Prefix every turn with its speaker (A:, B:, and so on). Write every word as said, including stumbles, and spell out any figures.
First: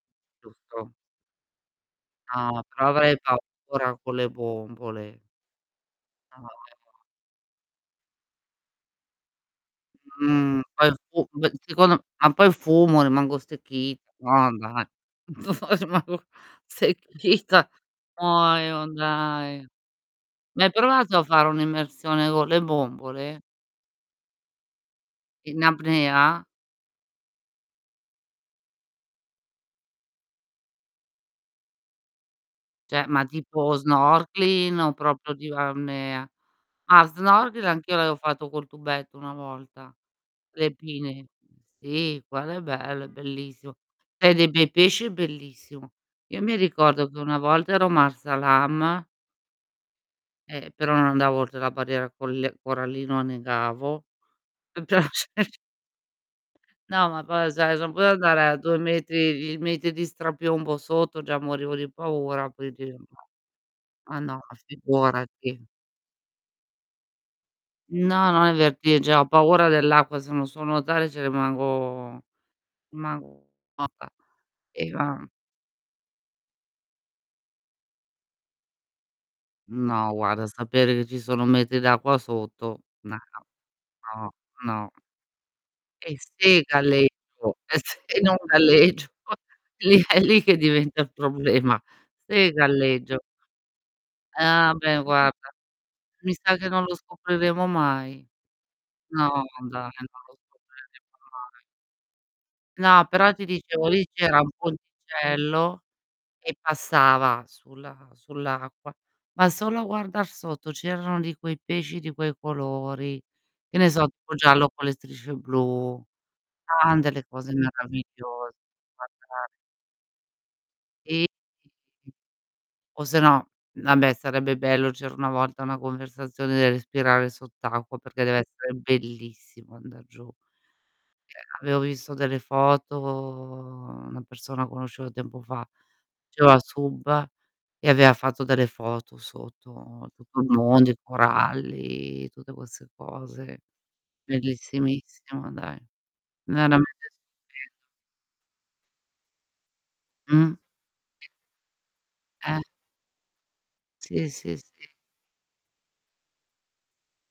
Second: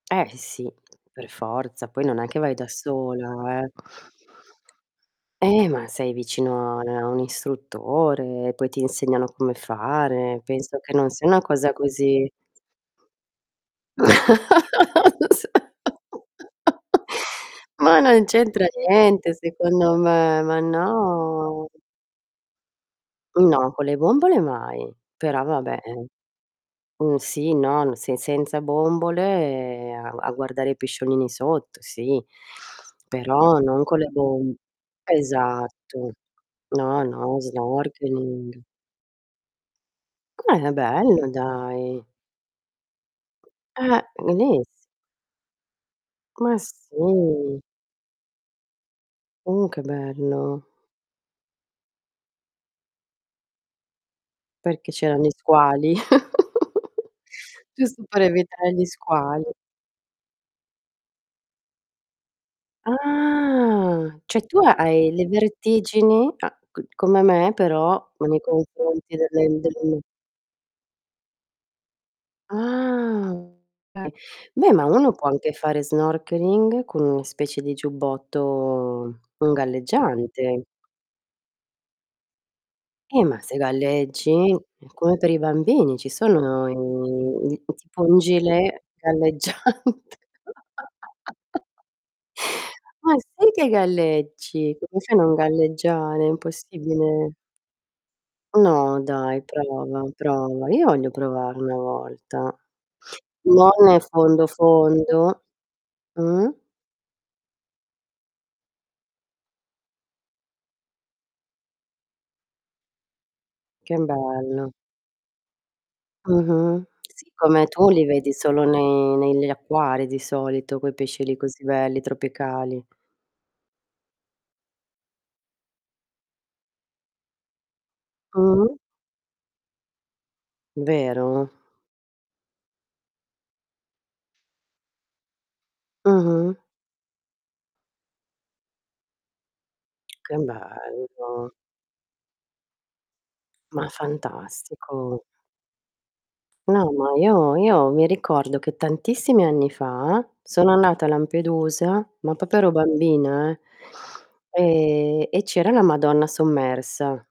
A: Eh! Eh, sì.
B: Giusto.
A: Per forza, poi non è che vai
B: No,
A: da
B: però avrei
A: sola, eh.
B: paura con le bombole.
A: Eh, ma sei vicino a nea
B: [unintelligible]
A: a un istruttore, poi ti insegnano come fare.
B: Mhmm,
A: Penso
B: poi
A: che non
B: fu
A: sia una
B: beh,
A: cosa
B: dicono
A: così
B: ma poi fumo, rimango stecchita. No dai.
A: no se
B: remago secchita
A: ma non c'entra
B: muoio,
A: niente,
B: dai.
A: secondo me, ma
B: Ma hai provato a fare
A: no!
B: un'immersione go le bombole?
A: No, con le bombole mai. Però,
B: In
A: vabbè, è
B: apnea?
A: mhmm, sì non se senza bombole, a ua a guardare i pesciolini sotto, sì.
B: ceh, ma
A: Però,
B: tipo
A: non con le bom
B: snorkeling o propio di
A: esatto.
B: arnea?
A: No,
B: Ah,
A: no,
B: snorchil anch'io avevo fatto
A: snorkeling.
B: col tubetto una volta.
A: Com'è? È
B: Le pine.
A: bello, dai!
B: Sì, quelo belo, è bellissimo.
A: Eh,
B: Se hai dei bei
A: beniss
B: pesci è bellissimo. Io mi
A: Ma,
B: ricordo che una
A: sì!
B: volta ero Marsa Alam
A: Uh, che bello.
B: eh, però non andavo oltre la barriera colle corallina o annegavo,
A: Perché c' erano i
B: [unintelligible]
A: squali.
B: No, ma poi, o sai, son
A: Giusto
B: potuta
A: per
B: andare a
A: evitare
B: due
A: gli
B: metri
A: squali.
B: di metri di strapiombo sotto, già morivo di paura, puindi no.
A: Ah!
B: Ah, no,
A: ceh,
B: ma
A: tu ha hai le
B: figurati.
A: vertigini a c come me, però o
B: No,
A: nei
B: non è vertigge
A: confronti
B: ho
A: delle n
B: paura
A: delle mu
B: dell'acqua, se non so nuotare ce rimango
A: Ah!
B: rimango morta.
A: [unintelligible] beh, ma uno può
B: [unintelligible]
A: anche fare snorkeling con una specie di giubbotto un
B: No, guarda,
A: galleggiante.
B: sapere che ci sono metri d'acqua sotto, na
A: Eh, ma se
B: o no,
A: galleggi, è
B: no.
A: come per i bambini, ci
B: E se
A: sono i
B: galleggio,
A: di
B: e tse
A: tipo
B: e
A: un
B: non
A: gilet
B: galleggio? Lì
A: galleggiante
B: è lì che diventa i problema, se
A: Ma
B: galleggio.
A: sì che
B: Eh,
A: galleggi! Come
B: abbè,
A: fai a non
B: guarda,
A: galleggiare? È
B: mi sa che non lo
A: impossibile.
B: scopriremo mai.
A: No, dai,
B: No, dai,
A: prova
B: non lo
A: prova. Io voglio
B: scopriremo
A: provare
B: mai.
A: una volta.
B: No, però ti
A: Non
B: dicevo:
A: nel
B: lì c'era
A: fondo,
B: un
A: fondo.
B: ponticello
A: Mh?
B: che passava sulla sulla acqua, ma solo a guardar sotto c'erano di quei pesci di quei colori, che ne
A: Chem
B: so, tipo giallo
A: bello.
B: con le strisce blu.
A: Mh-mh.
B: Tante le
A: Sì,
B: cose
A: come tu li vedi
B: meravigliose
A: solo nei nel
B: guardare.
A: gli acquari di solito, quei pesci
B: I
A: lì così belli,
B: [unintelligible]
A: tropicali.
B: o se no, n abbè, sarebbe bello c'era una volta una conversazione del respirare sott'acqua, perché deve essere
A: Mh-mh.
B: bellissimo andar giù. Ceh,
A: Vero?
B: avevo visso delle foto una persona conoscevo tempo fa,
A: Mh-mh.
B: faceva sub e avea fatto delle foto sotto,
A: Che
B: tutto il mondo, i
A: bello.
B: coralli, tutte quesse cose.
A: Ma fantastico.
B: Bellissimissimo, dai,
A: No,
B: veramente
A: ma io
B: stupendo.
A: io mi ricordo che tantissimi anni fa,
B: Mh.
A: sono annata a Lampedusa, ma popo
B: Eh.
A: ero bambina,
B: Sì, sì, sì.
A: eh, ehm, e c'era la Madonna sommersa.